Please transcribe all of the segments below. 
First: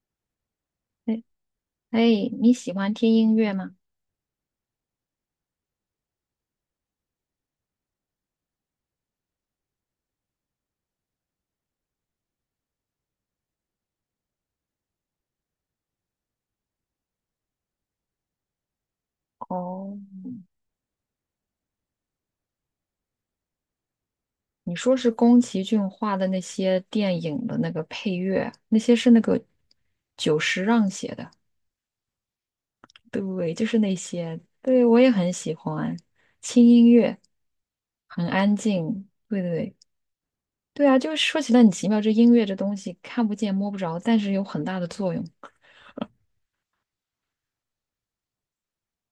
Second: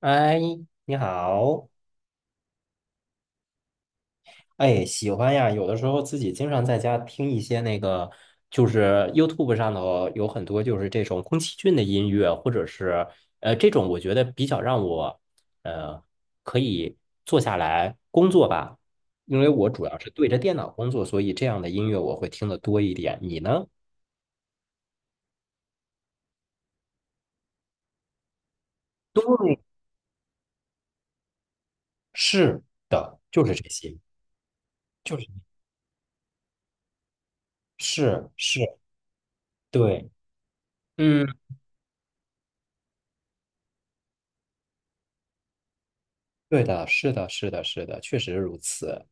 哎，你哎，好。哎，你喜欢听音乐吗？哎，喜欢呀。有的时候自己经常在家听一些那个，就是 YouTube 上头有很多就是这种宫崎骏的音乐，或者是这种，我觉得比较让我呃可以坐下来工作吧，因为我主哦，要是对着电脑工作，所以这样的音乐我会听的多一点。你呢？你说是宫崎骏画的那些电影的那个配乐，那些是那个对，久石让写的，是的，就对，是就这是那些，些，对，我也就是很喜欢，轻音乐，很是安是，静，对对对，对，对啊，就是嗯，说起来很奇妙，这音乐这东西看不见摸不着，但是有很大的作用。对的，是的，是的，是的，确实如此。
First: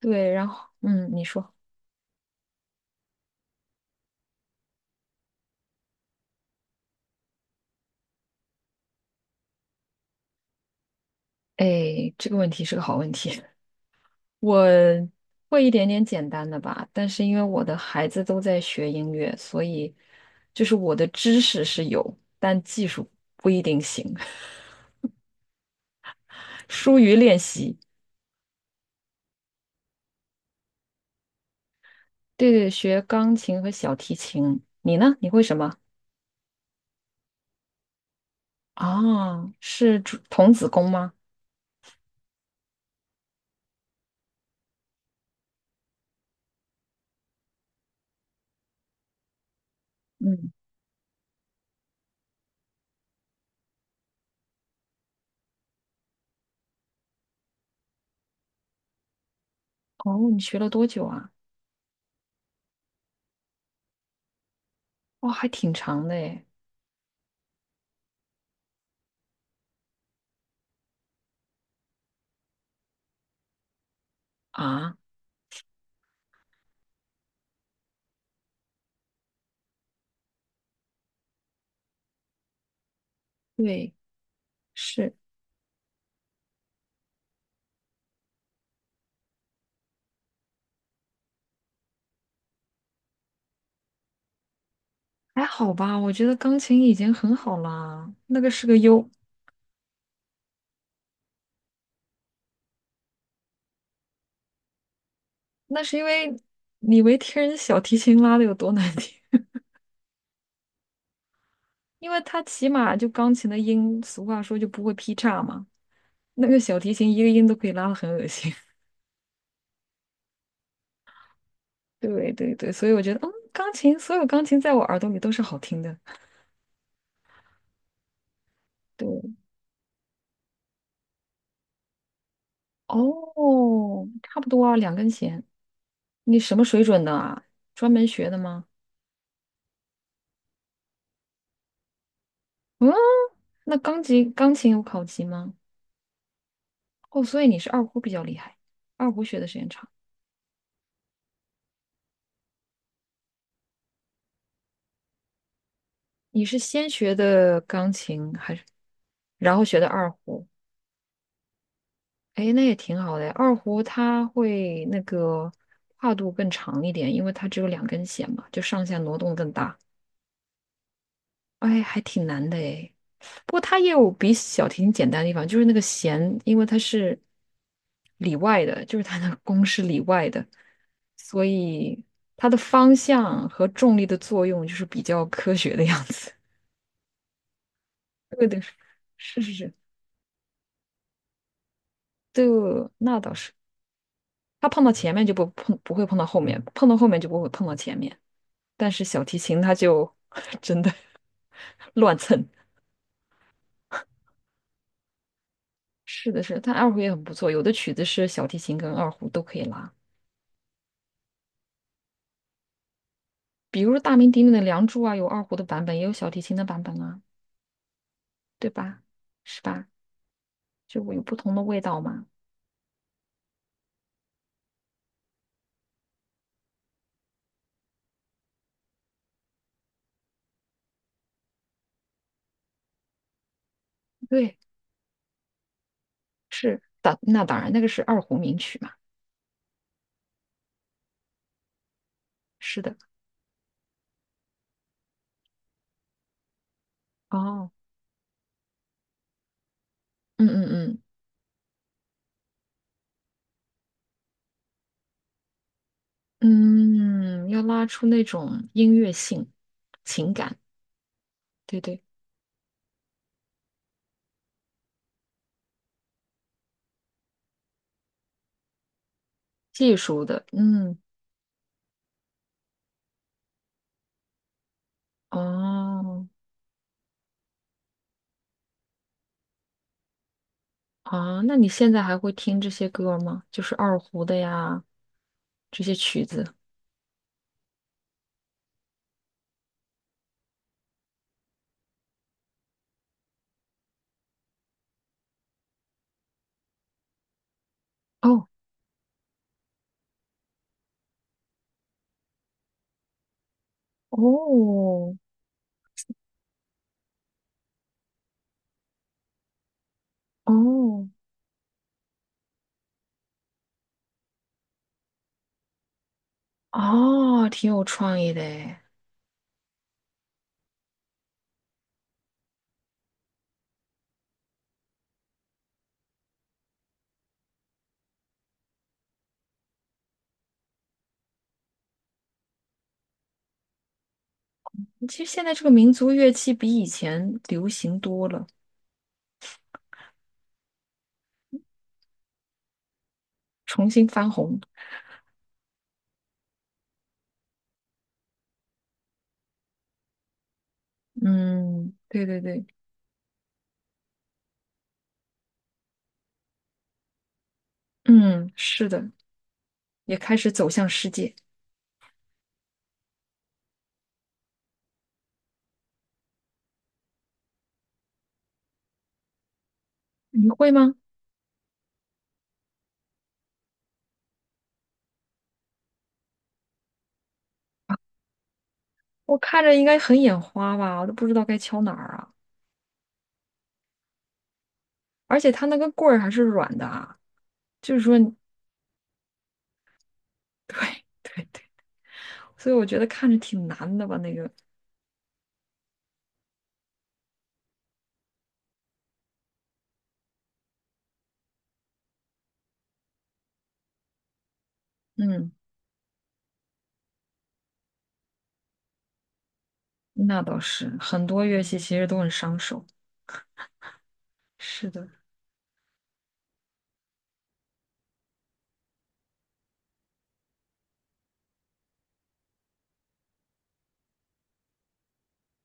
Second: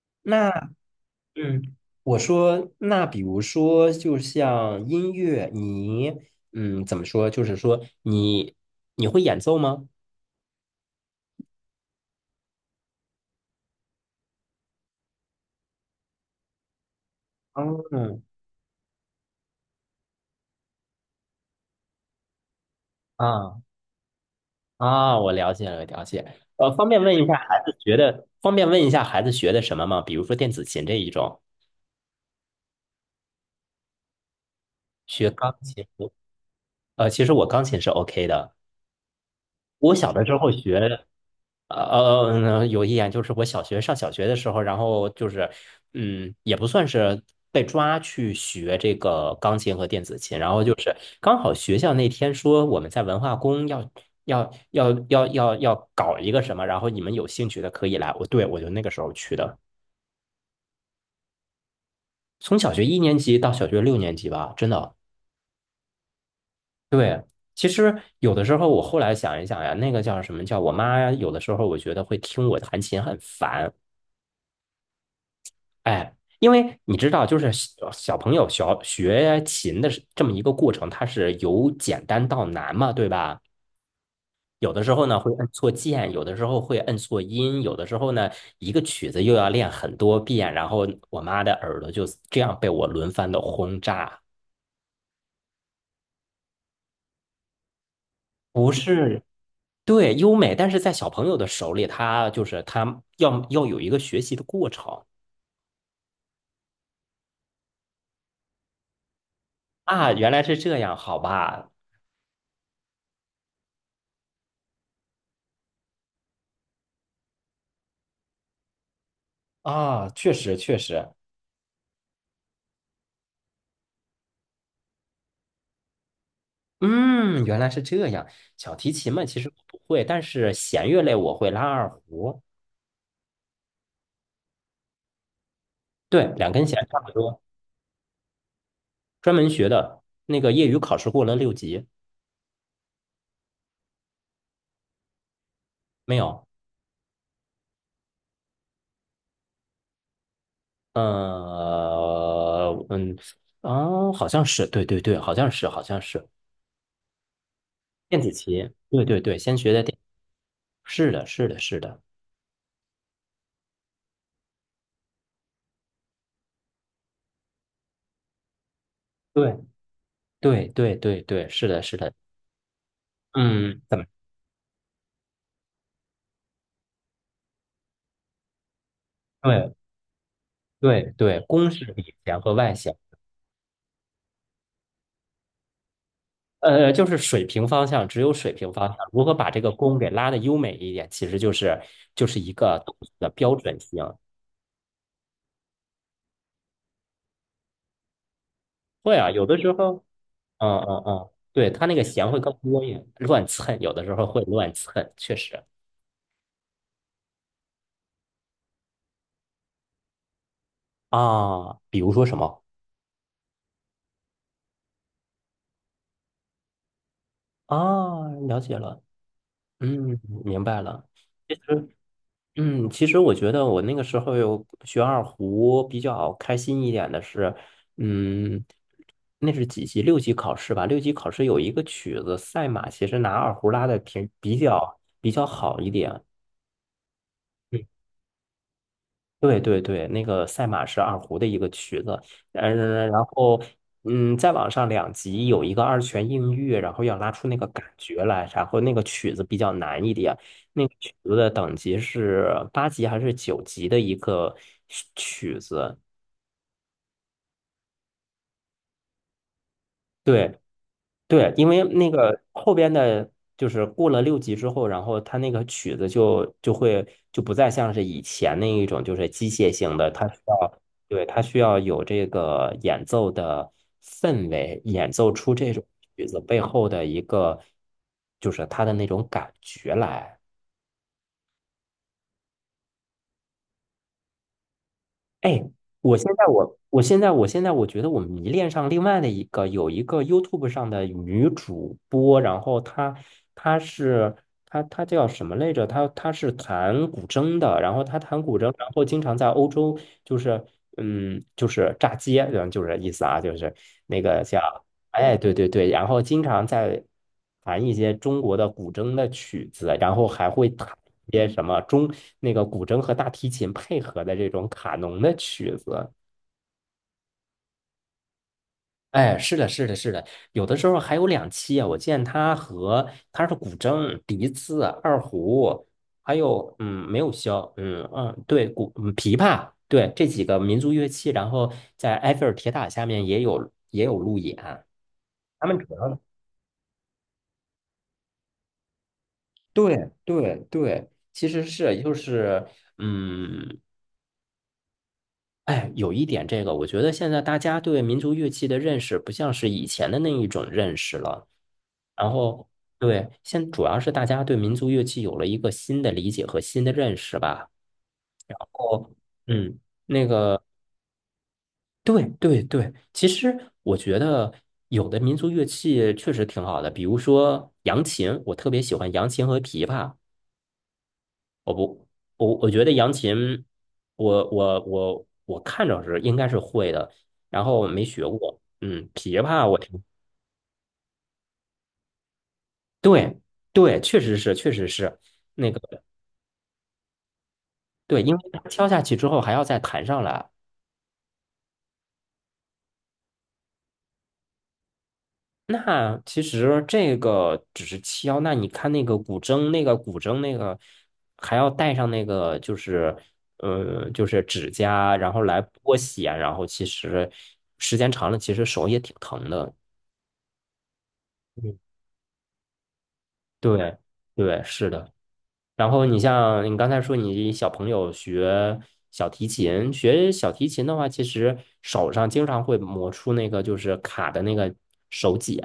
对，然后，那你说，嗯，我说，那比如说，就像音乐，你怎么说？就是说你你会演奏吗？哎，这个问题是个好问题。我会一点点简单的吧，但是因为我的孩子嗯都在学音乐，所以就是我的知识是有，但技术不一啊定行，啊，我了解了，了解。呃，方疏便问于一下，练孩子习。学的，方便问一下孩子学的什么吗？比如说电子琴这一种，对对，学钢琴和小提琴。你呢？你学会钢什么？琴。呃，其实我钢琴是 OK 的，啊，我是小竹的时候童子功学。吗？呃呃，有一点就是我小学上小学的时候，然后就是，嗯，也不算是被抓去学这个钢琴和电子琴，然嗯，后就是刚好学校那天说我们在文化宫要搞一个什么，然后你们有兴趣的可以来。我对我就那个时候去的，哦，你学了多久啊？从小学一年级到小学六年级吧，真的。哦，还挺长的诶。其实有的时候我后来想一想呀，那个叫什么叫我妈，有的时候我觉得会听我弹琴很烦。啊，哎，因为你知道，就是小朋友学琴的是这么一个过程，它是由简单到难嘛，对吧？对，有的时候是，呢会摁错键，有的时候会摁错音，有的时候呢一个曲子又要练很多遍，然后我妈的耳朵就这样被我轮番的轰炸。还好吧？我觉得钢琴已经很好啦，那个是不个优，是，对，优美，但是在小朋友的手里，他就是他要有一个学习的过程那是因为你没听人小提琴拉的有多难听。啊，原来是这样，好吧？因为它起码就钢琴的音，俗话说就不会劈叉嘛，那个小提琴一个音都可以拉的很恶心。啊，确实确实，对对对，所以我觉得，钢琴所有钢琴在我耳朵里都是好听的。嗯，原来是这样。小提对，琴嘛，其实我不会，但是弦乐类我会拉二胡，哦，差不多啊，两根弦。对，你两什么根水弦差准不的多。啊？专门学的吗？专门学的，那个业余考试过了六级，嗯，那钢琴有考级吗？没有？哦，所以你是二胡比较厉害，二胡学的时间长。嗯嗯，哦，好像是，对对对，好像是，好像是你是先学的钢电子琴还是？琴，对对对，然先后学学的的电，二胡，是的，是的，是的，哎，那也挺好的二胡它会那个跨度更长一点，因为它只有两根弦嘛，就上下挪动更对大。对对对对，是的，哎，是还的，挺难的哎。不过它嗯，也怎么？有比小提琴简单的地方，就是那个弦，因为它是里外的，就是它的弓对是里外的，对对，所公是以里弦它和的外方弦。向和重力的作用就是比较科学的样子。就是水平方向，只有对水的，平方向，如何是把是这个是，弓给拉的优美一点，其实就是就是对，一个动作那的倒是。标准性。它碰到前面就不碰，不会碰到后面，碰到后面就不会碰到前面。但是会小啊，提有的琴时它候，就 嗯真的 嗯嗯，对，它那 个乱弦会蹭。更多一点，乱蹭，有的时候会乱蹭，确实是的是的，但二胡也很不错，有的曲子是小提琴跟二胡都可以拉，啊，比如说什么比如说大名鼎鼎的《梁祝》啊，有二胡的版本，也有小提琴的版本啊，啊，了对解吧？了，是吧？嗯，明白就了。有不同其的味实道嘛。其实我觉得我那个时候有学二胡比较开心一点的是，嗯，那是几级？六级考试吧。六级考试有一个曲子《赛马》，其实拿二胡拉的挺对，比较好一点。是那当然，那个是二胡名曲嘛。对对对，那个赛马是二胡的一个曲子，是的，嗯，然后嗯，再往上两级有一个二泉映月，然后要拉出那个哦，感觉来，然后那个曲子比较难一点，嗯那个嗯曲子的等级是八级还是九级的一个曲子？嗯嗯，要拉出那种音乐性、情感，对，对，因对为对。那个后边的，就是过了六级之后，然后他那个曲子就不再像是以前那一种，就是机械技性的，术它需的，要，嗯，对，它需要有这个演奏的氛围，演奏出这种曲哦，子背后的一个，就是它的那种感觉来。啊，那你现在还会听这些歌吗？就是二胡的呀，哎，这些我曲现在子。我我现在我现在我觉得我迷恋上另外的一个有一个 YouTube 上的女主播，然后她她是她她叫什么来着？她是弹古筝的，然后她弹哦，古筝，然后经常在欧洲就是就是炸街，就是意思啊，就是那个叫。哦，哎，对对对，然后经常在弹一些中国的古筝的曲子，然后还会弹哦，一些什么中那个古筝和大提琴配合的这种卡农的曲子。哦，挺有创意的诶。哎，是的，是的，是的，有的时候还有两期啊，我见他和他是古筝、笛子、二胡，还有嗯，没有箫，嗯嗯，对，古琵琶，对这几个民族乐器，然后在埃菲尔铁塔下面也有路演，其实现在这他个们民主族要。乐器比以前流行多了，对对对，其实是就是，嗯，重新翻红。哎，有一点这个，我觉得现在大家对民族乐器的认识不像是以前的那一种认识了。嗯，对然对对，后，对，现主要是大家对民族乐器有了一个新的理解和新的认识吧。嗯，是的，哦，嗯，也那开始个，走向世界。对对对，其实我觉得有的民族乐器确实挺好的，比如说扬琴，我特别喜欢扬琴和琵琶。你会吗？我不，我觉得扬琴，我看着是应该是会的，然后没学过。嗯，我琵看琶着我应该听，很眼花吧，我都不知道该敲哪儿啊。对对，确实是而且它那那个个棍儿还是软的啊。就是说，对，因为它敲下去之后还要再弹上来。对对对，所以我觉得看着挺难的吧，那个，那其实这个只是敲，那你看那个古筝，那个古筝那个还要带上那个就是就是指甲，然后嗯，来拨弦，然后其实时间长了，其实手也挺疼的。那倒是，很多乐器嗯其实都很伤手。对对，是是的，的。然后你像你刚才说，你小朋友学小提琴，学小提琴的话，其实手上经常会磨出那个就是卡的那个手茧。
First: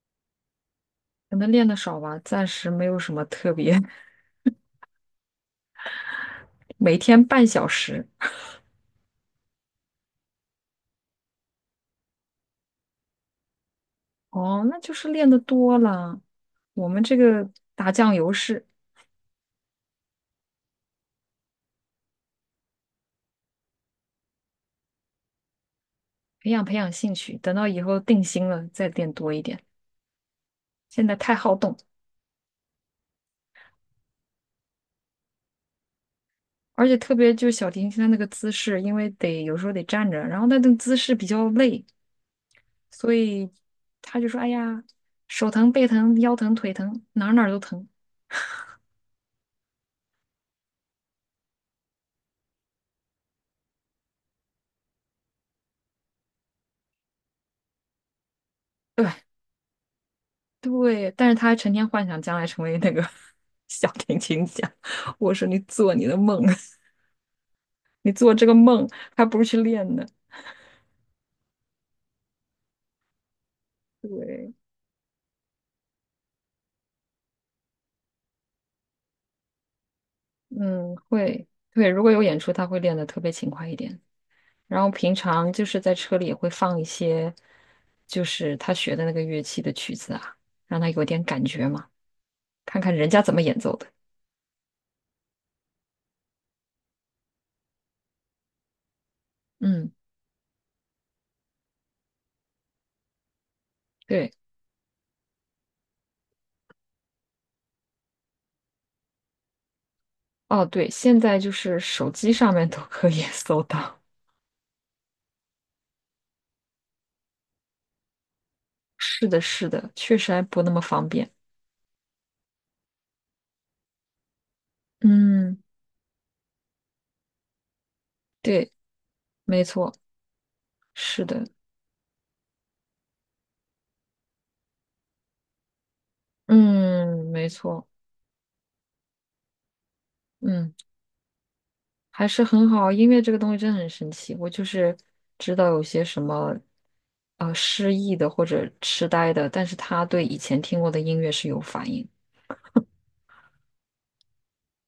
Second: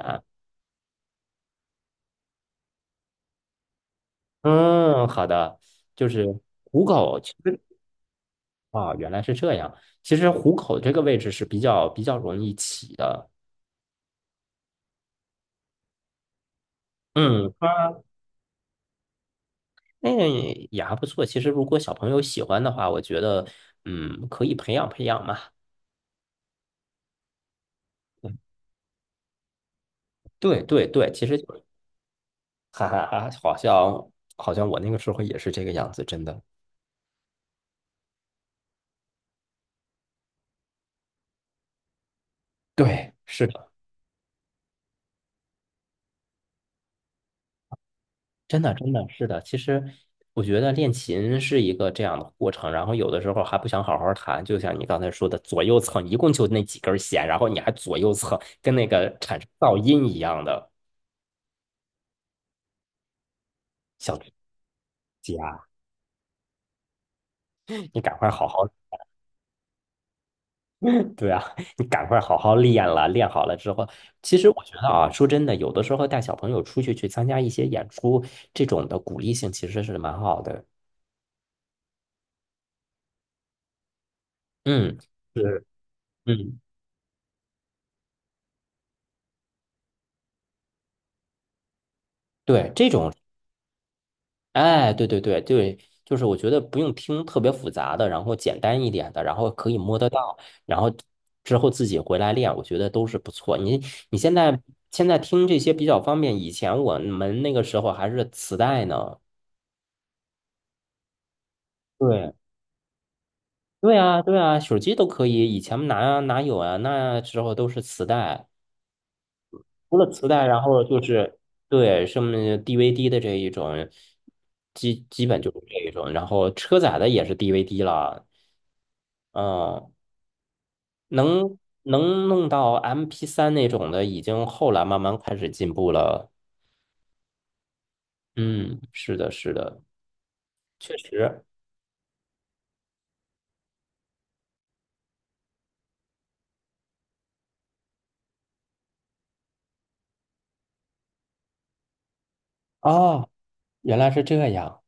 可能练的少吧，暂时没有什么特别，嗯，好的，就是虎每口，天其半实小时。啊，原来是这样。其实虎口这个位置是比较容易起的。哦，那就是练的多了。我们这个嗯，打酱油是那也也还不错。其实如果小朋友喜欢的话，我觉得嗯，可以培养培养嘛。培养培养兴趣，等到以后定嗯心了再练多一点。对对现对，在其太实。好动，哈哈哈，好像好像我那个时候也是这个样子，真的。而且特别就是小提琴它那个姿势，因为得有时候得站着，然后它那个姿势比较累，所对，是以的，他就说：“哎呀，手疼、背疼、腰疼、腿疼，哪儿哪儿都疼。”真的真的是的。其实我觉得练琴是一个这样的过程，然后有的时候还不想好好弹，就像你刚才说的，左右蹭，一共就那几根弦，然后你还左右蹭，跟那对个产生噪音一样的对，但是他还成天幻想将来成为那个 小小提指琴家。我说：“你甲，做你的梦，你 你赶快做这好个好，梦，还不如去练呢。” 对啊，你赶快好好练了，练好了之后，其实对，我觉得啊，说真的，有的时候带小朋友出去去参加一些演出，这种的鼓励性其实是蛮好的。嗯，会，对，如果有演出，他会练得特别勤快一点。然后嗯。平常就是，是在车里也会嗯，放一些，就是他学的那个乐器的曲子啊，让他有点感觉嘛，对，看这看人种，家怎么演奏的。哎，对对对对，就是我觉得不用听特别复杂的，然后简单一点的，然后可以嗯，摸得到，然后之后自己回来练，我觉得都是不错。你对。现在听这些比较方便，以前我们那个时候还是磁带呢。哦，对，现在就是手机对，上面都可以 搜对到。啊，对啊，手机都可以，以前哪有啊？那时候都是磁带。是的，是的，除了确磁实还带，然不那么后就方便。是对什么 DVD 的这一种，基本就嗯，是这一种，然后车载的也是 DVD 了，对，没嗯，错，是的，能弄到 MP3那种的，已经后来慢慢开始进步了。嗯，没错，嗯，是的，是的，嗯，确实。还是很好。音乐这个东西真的很神奇，我就是知道有些什么失忆的或者痴呆的，但是他对以前听过的音乐是有反应。哦，原来是这样，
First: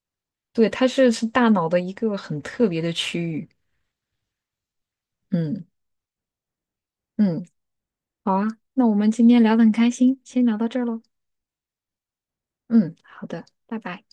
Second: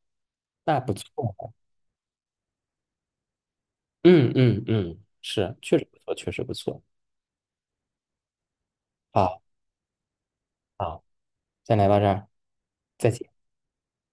对，那它不是大错。脑的一个很特别的区域。嗯嗯嗯，是，嗯确实不错，确实不错。嗯，好啊，那我们今好，天聊的很开心，先聊到这儿喽。好，先来到这儿，嗯，再好见。的，拜拜。